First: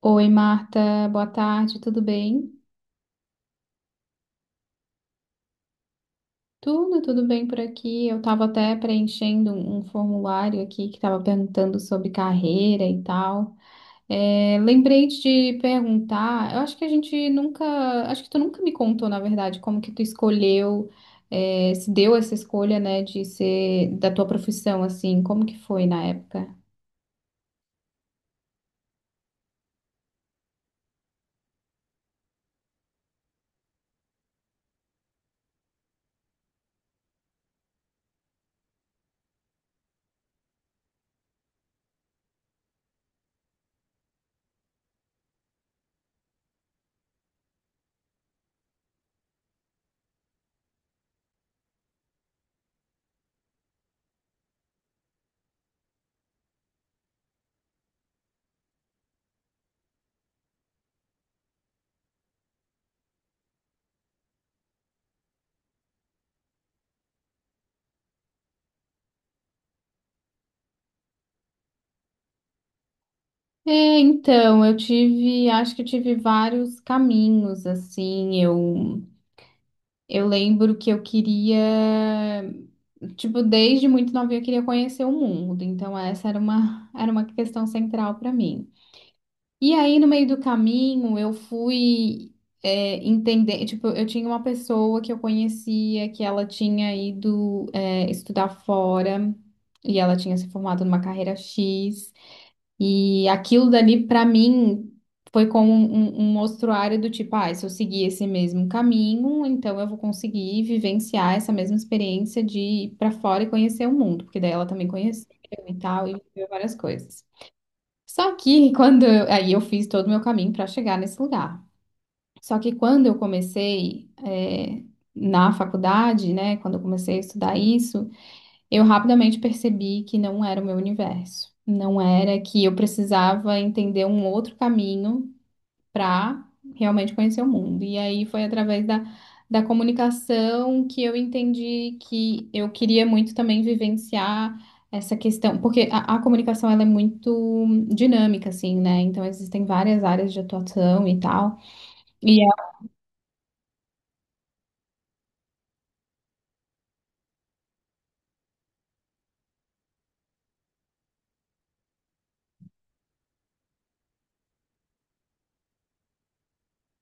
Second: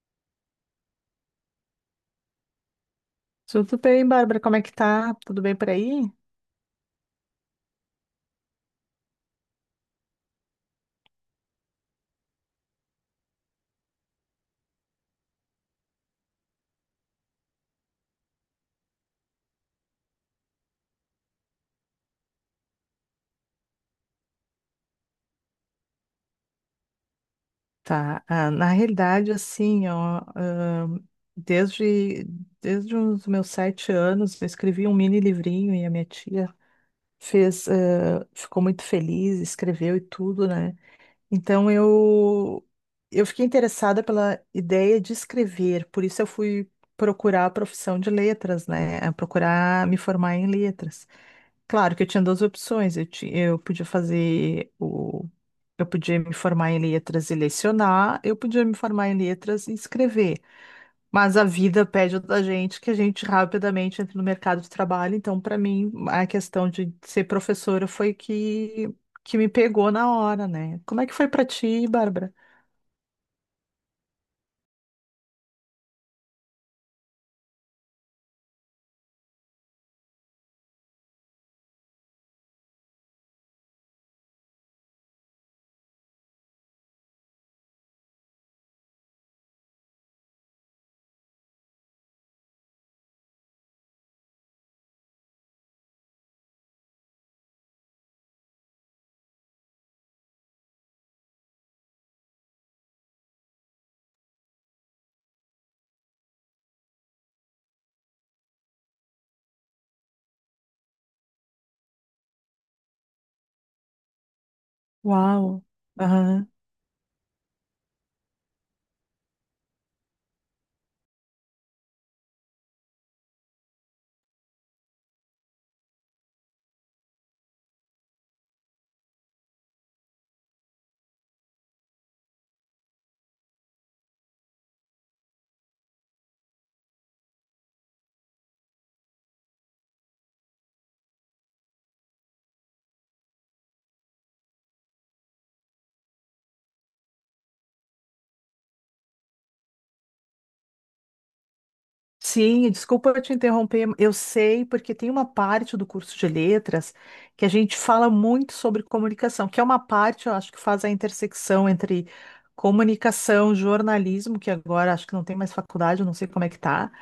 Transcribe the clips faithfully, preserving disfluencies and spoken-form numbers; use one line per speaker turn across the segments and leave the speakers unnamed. Oi, Marta, boa tarde, tudo bem?
Tudo bem, Bárbara? Como é que tá? Tudo bem por aí?
Tudo, tudo bem por aqui. Eu estava até preenchendo um um formulário aqui que estava perguntando sobre carreira e tal. É, lembrei de te perguntar, eu acho que a gente nunca, acho que tu nunca me contou, na verdade, como que tu escolheu, é, se deu essa escolha, né, de ser da tua profissão, assim, como que foi na época?
Tá. Ah, na realidade, assim, ó, ahn, desde, desde os meus sete anos, eu escrevi um mini livrinho e a minha tia fez, eh, ficou muito feliz, escreveu e tudo, né? Então eu, eu fiquei interessada pela ideia de escrever, por isso eu fui procurar a profissão de letras, né? a Procurar me formar em letras. Claro que eu tinha duas opções, eu, ti- eu podia fazer o Eu podia me formar em letras e lecionar, eu podia me formar em letras e escrever. Mas a vida pede da gente que a gente rapidamente entre no mercado de trabalho. Então, para mim, a questão de ser professora foi que, que me pegou na hora, né? Como é que foi para ti, Bárbara?
É, então, eu tive, acho que eu tive vários caminhos, assim, eu. Eu lembro que eu queria, tipo, desde muito novinha eu queria conhecer o mundo, então essa era uma, era uma questão central para mim. E aí, no meio do caminho, eu fui, é, entender, tipo, eu tinha uma pessoa que eu conhecia que ela tinha ido, é, estudar fora e ela tinha se formado numa carreira X. E aquilo dali, para mim, foi como um, um um mostruário do tipo, ah, se eu seguir esse mesmo caminho, então eu vou conseguir vivenciar essa mesma experiência de ir para fora e conhecer o mundo, porque daí ela também conheceu
Uau!
e tal, e viveu
Aham.
várias coisas. Só que quando eu, aí eu fiz todo o meu caminho para chegar nesse lugar. Só que quando eu comecei, eh, na faculdade, né, quando eu comecei a estudar isso, eu rapidamente percebi que não era o meu universo. Não era que eu precisava entender um outro caminho para realmente conhecer o mundo. E aí foi através da, da comunicação que eu entendi que eu queria muito também vivenciar essa questão, porque a, a comunicação ela é muito dinâmica, assim, né? Então existem várias áreas de atuação e tal. E
Sim, desculpa eu te interromper. Eu sei, porque tem uma parte do curso de letras que a gente fala muito sobre comunicação, que é uma parte, eu acho, que faz a intersecção entre comunicação, jornalismo, que agora acho que não tem mais faculdade, eu não sei como é que tá,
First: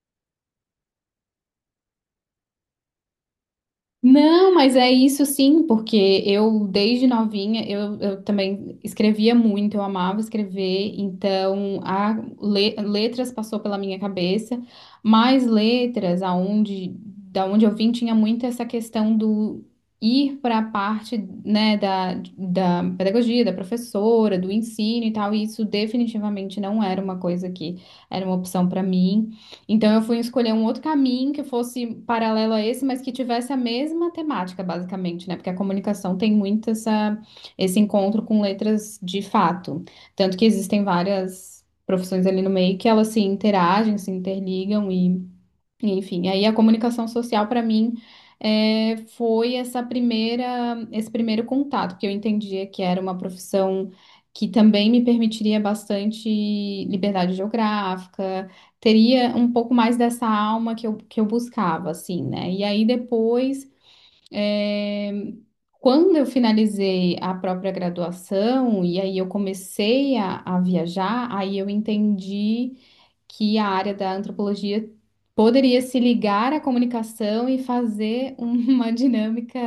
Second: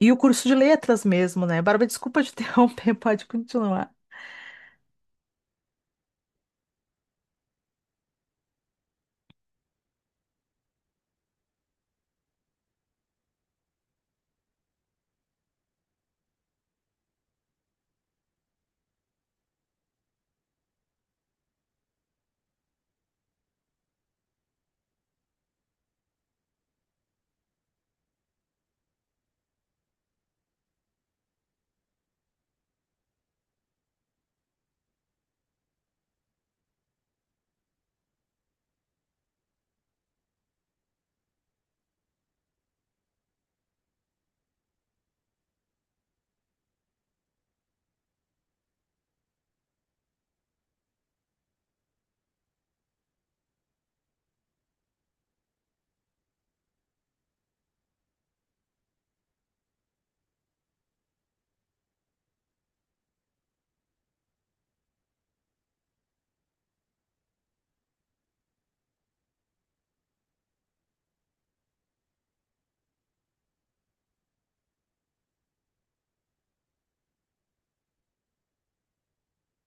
e o curso de letras mesmo, né? Bárbara, desculpa te interromper, pode continuar.
não, mas é isso sim, porque eu, desde novinha, eu, eu também escrevia muito, eu amava escrever, então a le- letras passou pela minha cabeça, mas letras, aonde, da onde eu vim, tinha muito essa questão do ir para a parte, né, da, da pedagogia, da professora, do ensino e tal, e isso definitivamente não era uma coisa que era uma opção para mim. Então eu fui escolher um outro caminho que fosse paralelo a esse, mas que tivesse a mesma temática, basicamente, né? Porque a comunicação tem muito essa, esse encontro com letras de fato. Tanto que existem várias profissões ali no meio que elas se interagem, se interligam enfim, aí a comunicação social para mim é, foi essa primeira, esse primeiro contato, que eu entendia que era uma profissão que também me permitiria bastante liberdade geográfica, teria um pouco mais dessa alma que eu, que eu buscava, assim, né? E aí depois, é, quando eu finalizei a própria graduação, e aí eu comecei a, a viajar, aí eu entendi que a área da antropologia poderia se ligar à comunicação e fazer uma dinâmica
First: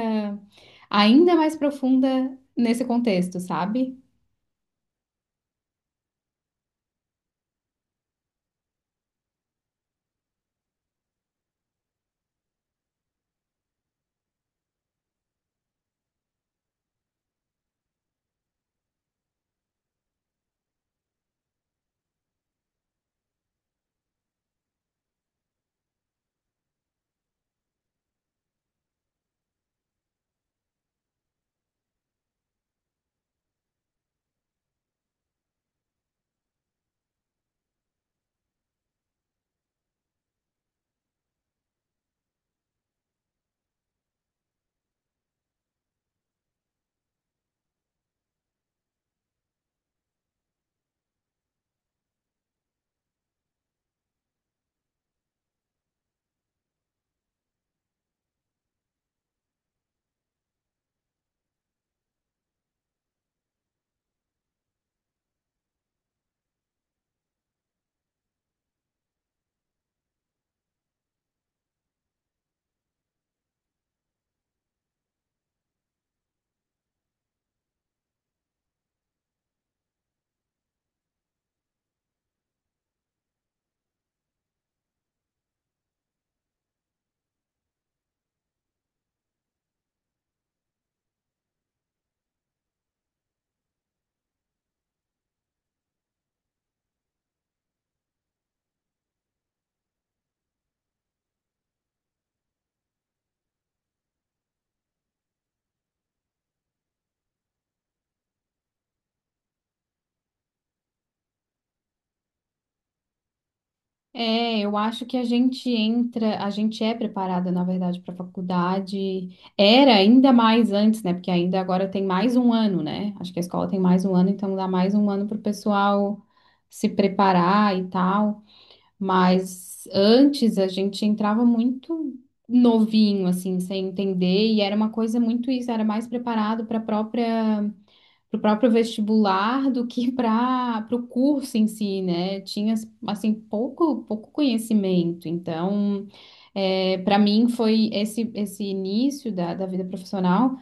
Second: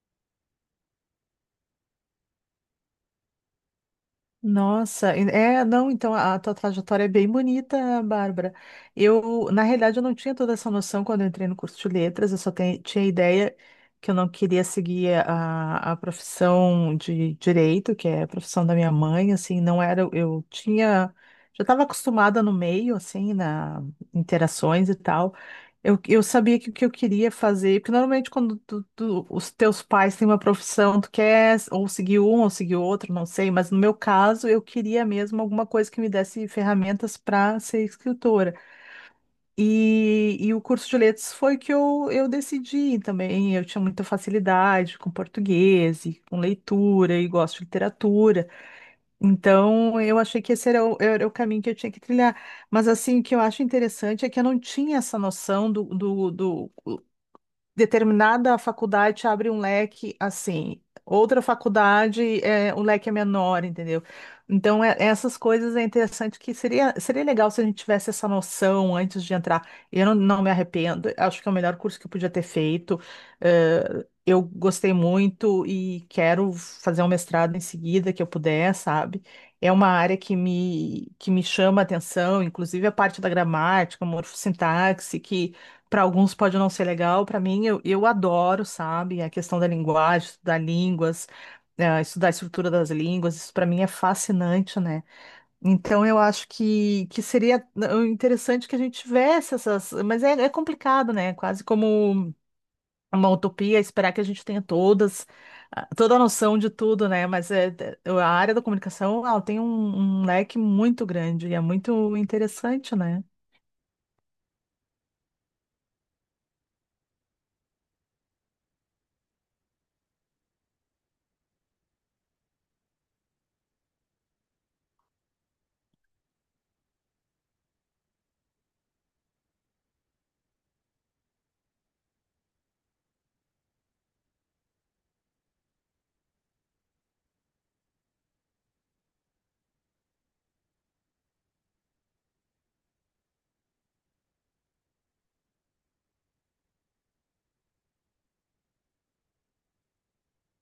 ainda mais profunda nesse contexto, sabe?
Nossa, e- é, não, então a tua trajetória é bem bonita, Bárbara. Eu, na realidade, eu não tinha toda essa noção quando eu entrei no curso de letras, eu só te- tinha ideia que eu não queria seguir a, a profissão de direito, que é a profissão da minha mãe, assim, não era, eu tinha, já estava acostumada no meio, assim, na interações e tal. Eu, eu sabia que o que eu queria fazer, porque normalmente quando tu- tu- os teus pais têm uma profissão, tu quer ou seguir um ou seguir outro, não sei, mas no meu caso eu queria mesmo alguma coisa que me desse ferramentas para ser escritora. E, e o curso de letras foi o que eu, eu decidi também. Eu tinha muita facilidade com português e com leitura e gosto de literatura. Então eu achei que esse era o, era o caminho que eu tinha que trilhar. Mas assim, o que eu acho interessante é que eu não tinha essa noção do, do, do determinada faculdade te abre um leque assim, outra faculdade é, o leque é menor, entendeu? Então, é- essas coisas é interessante que seria, seria legal se a gente tivesse essa noção antes de entrar. Eu não, não me arrependo, acho que é o melhor curso que eu podia ter feito. Eh, eu gostei muito e quero fazer um mestrado em seguida que eu puder, sabe? É uma área que me, que me chama a atenção, inclusive a parte da gramática, morfossintaxe, que para alguns pode não ser legal, para mim eu, eu adoro, sabe? A questão da linguagem, estudar línguas, eh, estudar a estrutura das línguas, isso para mim é fascinante, né? Então eu acho que, que seria eh, interessante que a gente tivesse essas, mas é, é complicado, né? Quase como uma utopia esperar que a gente tenha todas, ah, toda a noção de tudo, né? Mas é, é- a área da comunicação, ela tem um um leque muito grande e é muito interessante, né?
É, eu acho que a gente entra, a gente é preparada, na verdade, para a faculdade. Era ainda mais antes, né? Porque ainda agora tem mais um ano, né? Acho que a escola tem mais um ano, então dá mais um ano para o pessoal se preparar e tal. Mas antes a gente entrava muito novinho, assim, sem entender, e era uma coisa muito isso, era mais preparado para própria, para o próprio vestibular do que para o curso em si, né? Tinha, assim, pouco, pouco conhecimento. Então, é, para mim foi esse, esse início da, da vida profissional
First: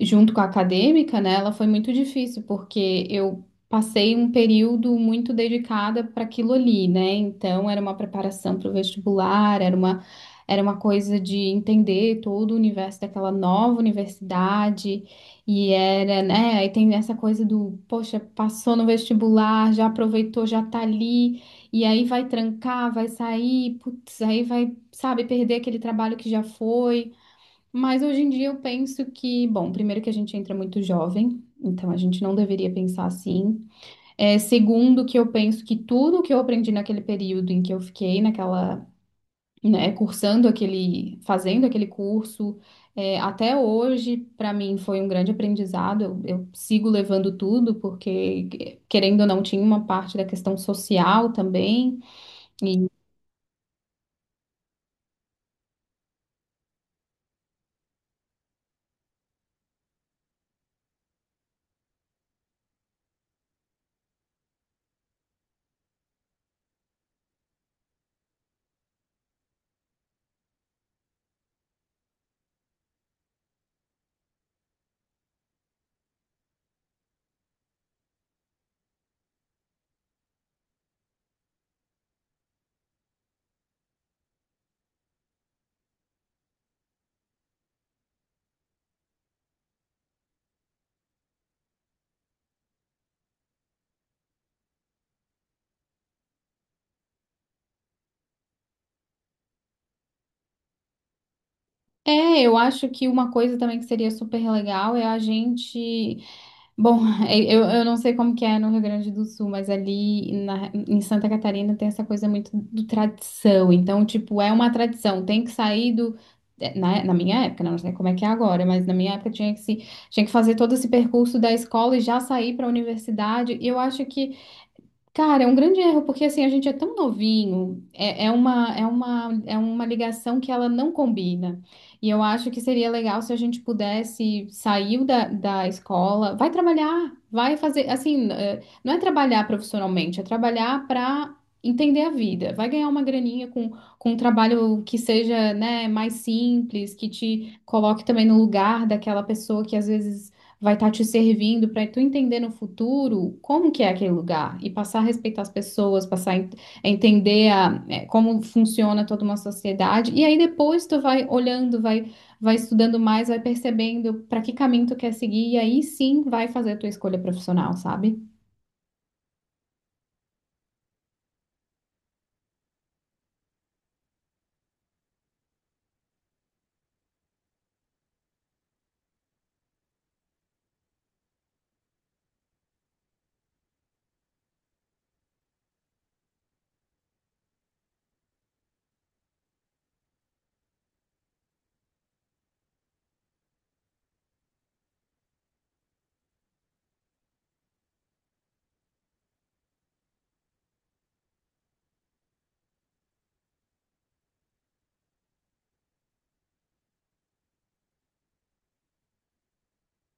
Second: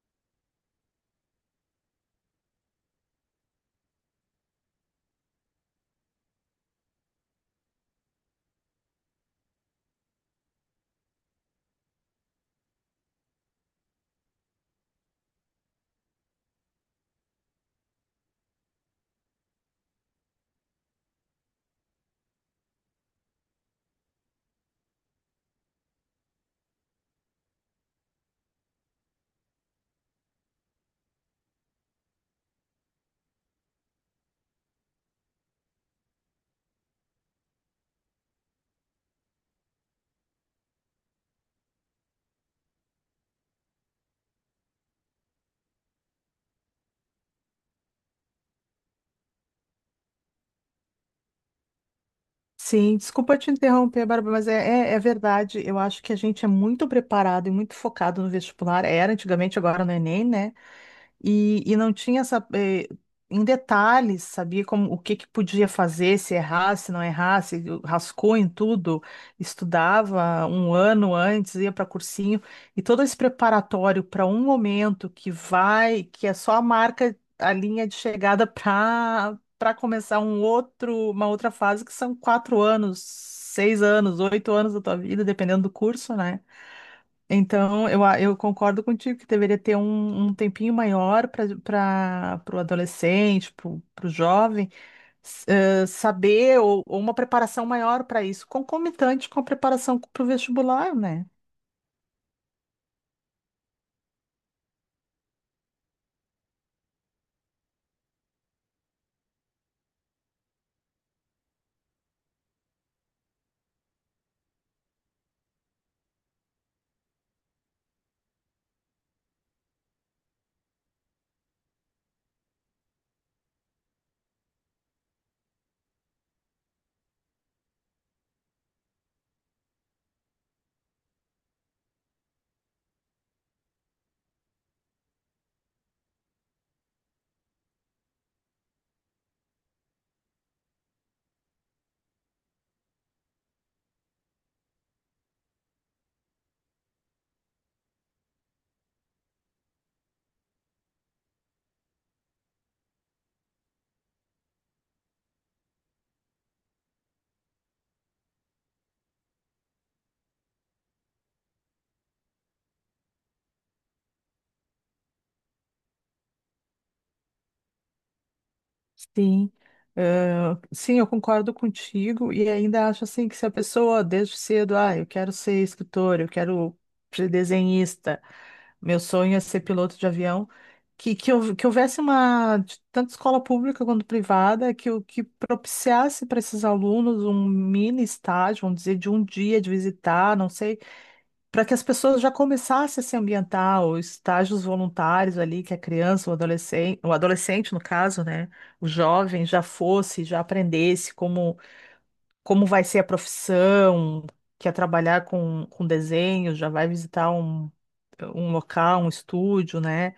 junto com a acadêmica, né, ela foi muito difícil, porque eu passei um período muito dedicada para aquilo ali, né? Então era uma preparação para o vestibular, era uma era uma coisa de entender todo o universo daquela nova universidade e era, né, aí tem essa coisa do, poxa, passou no vestibular, já aproveitou, já tá ali, e aí vai trancar, vai sair, putz, aí vai, sabe, perder aquele trabalho que já foi. Mas hoje em dia eu penso que, bom, primeiro que a gente entra muito jovem, então a gente não deveria pensar assim. É, segundo que eu penso que tudo que eu aprendi naquele período em que eu fiquei naquela, né, cursando aquele, fazendo aquele curso, é, até hoje, para mim foi um grande aprendizado. Eu, eu sigo levando tudo, porque querendo ou não, tinha uma parte da questão social também. E
Sim, desculpa te interromper, Bárbara, mas é, é, é verdade. Eu acho que a gente é muito preparado e muito focado no vestibular. Era antigamente, agora no Enem, né? e, e não tinha essa, eh, em detalhes, sabia como o que que podia fazer, se errasse, se não errasse, rascou em tudo, estudava um ano antes, ia para cursinho, e todo esse preparatório para um momento que vai, que é só a marca, a linha de chegada para para começar um outro, uma outra fase, que são quatro anos, seis anos, oito anos da tua vida, dependendo do curso, né? Então, eu, a- eu concordo contigo que deveria ter um, um tempinho maior para o adolescente, para o jovem, s- eh, saber ou, ou uma preparação maior para isso, concomitante com a preparação para o vestibular, né?
é, eu acho que uma coisa também que seria super legal é a gente bom, eh, eu, eu não sei como que é no Rio Grande do Sul, mas ali na- em Santa Catarina tem essa coisa muito do tradição. Então, tipo, é uma tradição. Tem que sair do. eh, Na, na minha época, né, não sei como é que é agora, mas na minha época tinha que se, tinha que fazer todo esse percurso da escola e já sair para a universidade. E eu acho que cara, é um grande erro, porque assim, a gente é tão novinho, é, é uma, é uma, é uma ligação que ela não combina. E eu acho que seria legal se a gente pudesse sair da, da escola, vai trabalhar, vai fazer, assim, eh, não é trabalhar profissionalmente, é trabalhar para entender a vida. Vai ganhar uma graninha com, com um trabalho que seja, né, mais simples, que te coloque também no lugar daquela pessoa que às vezes vai estar te servindo para tu entender no futuro como que é aquele lugar e passar a respeitar as pessoas, passar a en- a entender a- é, como funciona toda uma sociedade. E aí depois tu vai olhando, vai, vai estudando mais, vai percebendo para que caminho tu quer seguir e aí sim vai fazer a tua escolha profissional, sabe?
Sim, eh, sim, eu concordo contigo e ainda acho assim que se a pessoa desde cedo, ah, eu quero ser escritor, eu quero ser desenhista, meu sonho é ser piloto de avião, que, que, houve- que houvesse uma, de tanto escola pública quanto privada, que, o- que propiciasse para esses alunos um mini estágio, vamos dizer, de um dia de visitar, não sei para que as pessoas já começassem a se ambientar, os estágios voluntários ali, que a criança, o adolescente, o adolescente no caso, né, o jovem já fosse, já aprendesse como, como, vai ser a profissão, quer trabalhar com, com desenho, já vai visitar um, um local, um estúdio, né?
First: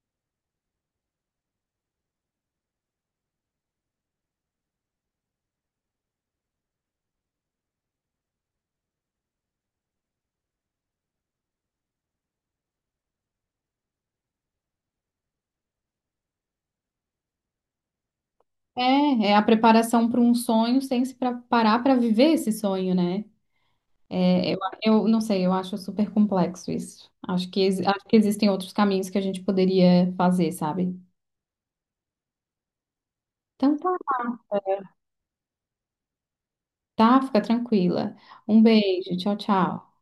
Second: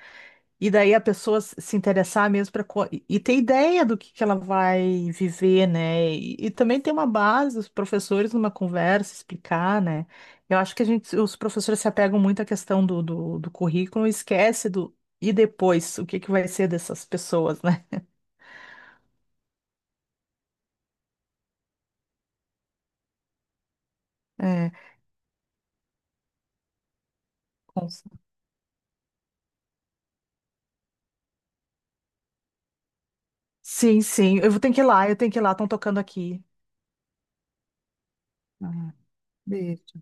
E daí a pessoa se se interessar mesmo para e ter ideia do que que ela vai viver, né? E, e também ter uma base, os professores numa conversa, explicar, né? Eu acho que a gente, os professores se apegam muito à questão do, do, do currículo e esquece do e depois, o que que vai ser dessas pessoas, né?
É, é a preparação para um sonho sem se preparar para viver esse sonho, né? É, eu,
É,
eu não sei, eu acho super complexo isso. Acho que, ex- acho que
com-
existem outros caminhos que a gente poderia fazer, sabe? Então tá,
sim, sim, eu vou ter que ir lá, eu tenho que ir lá, estão tocando aqui.
tá, fica tranquila. Um
Ah,
beijo, tchau, tchau.
beijo.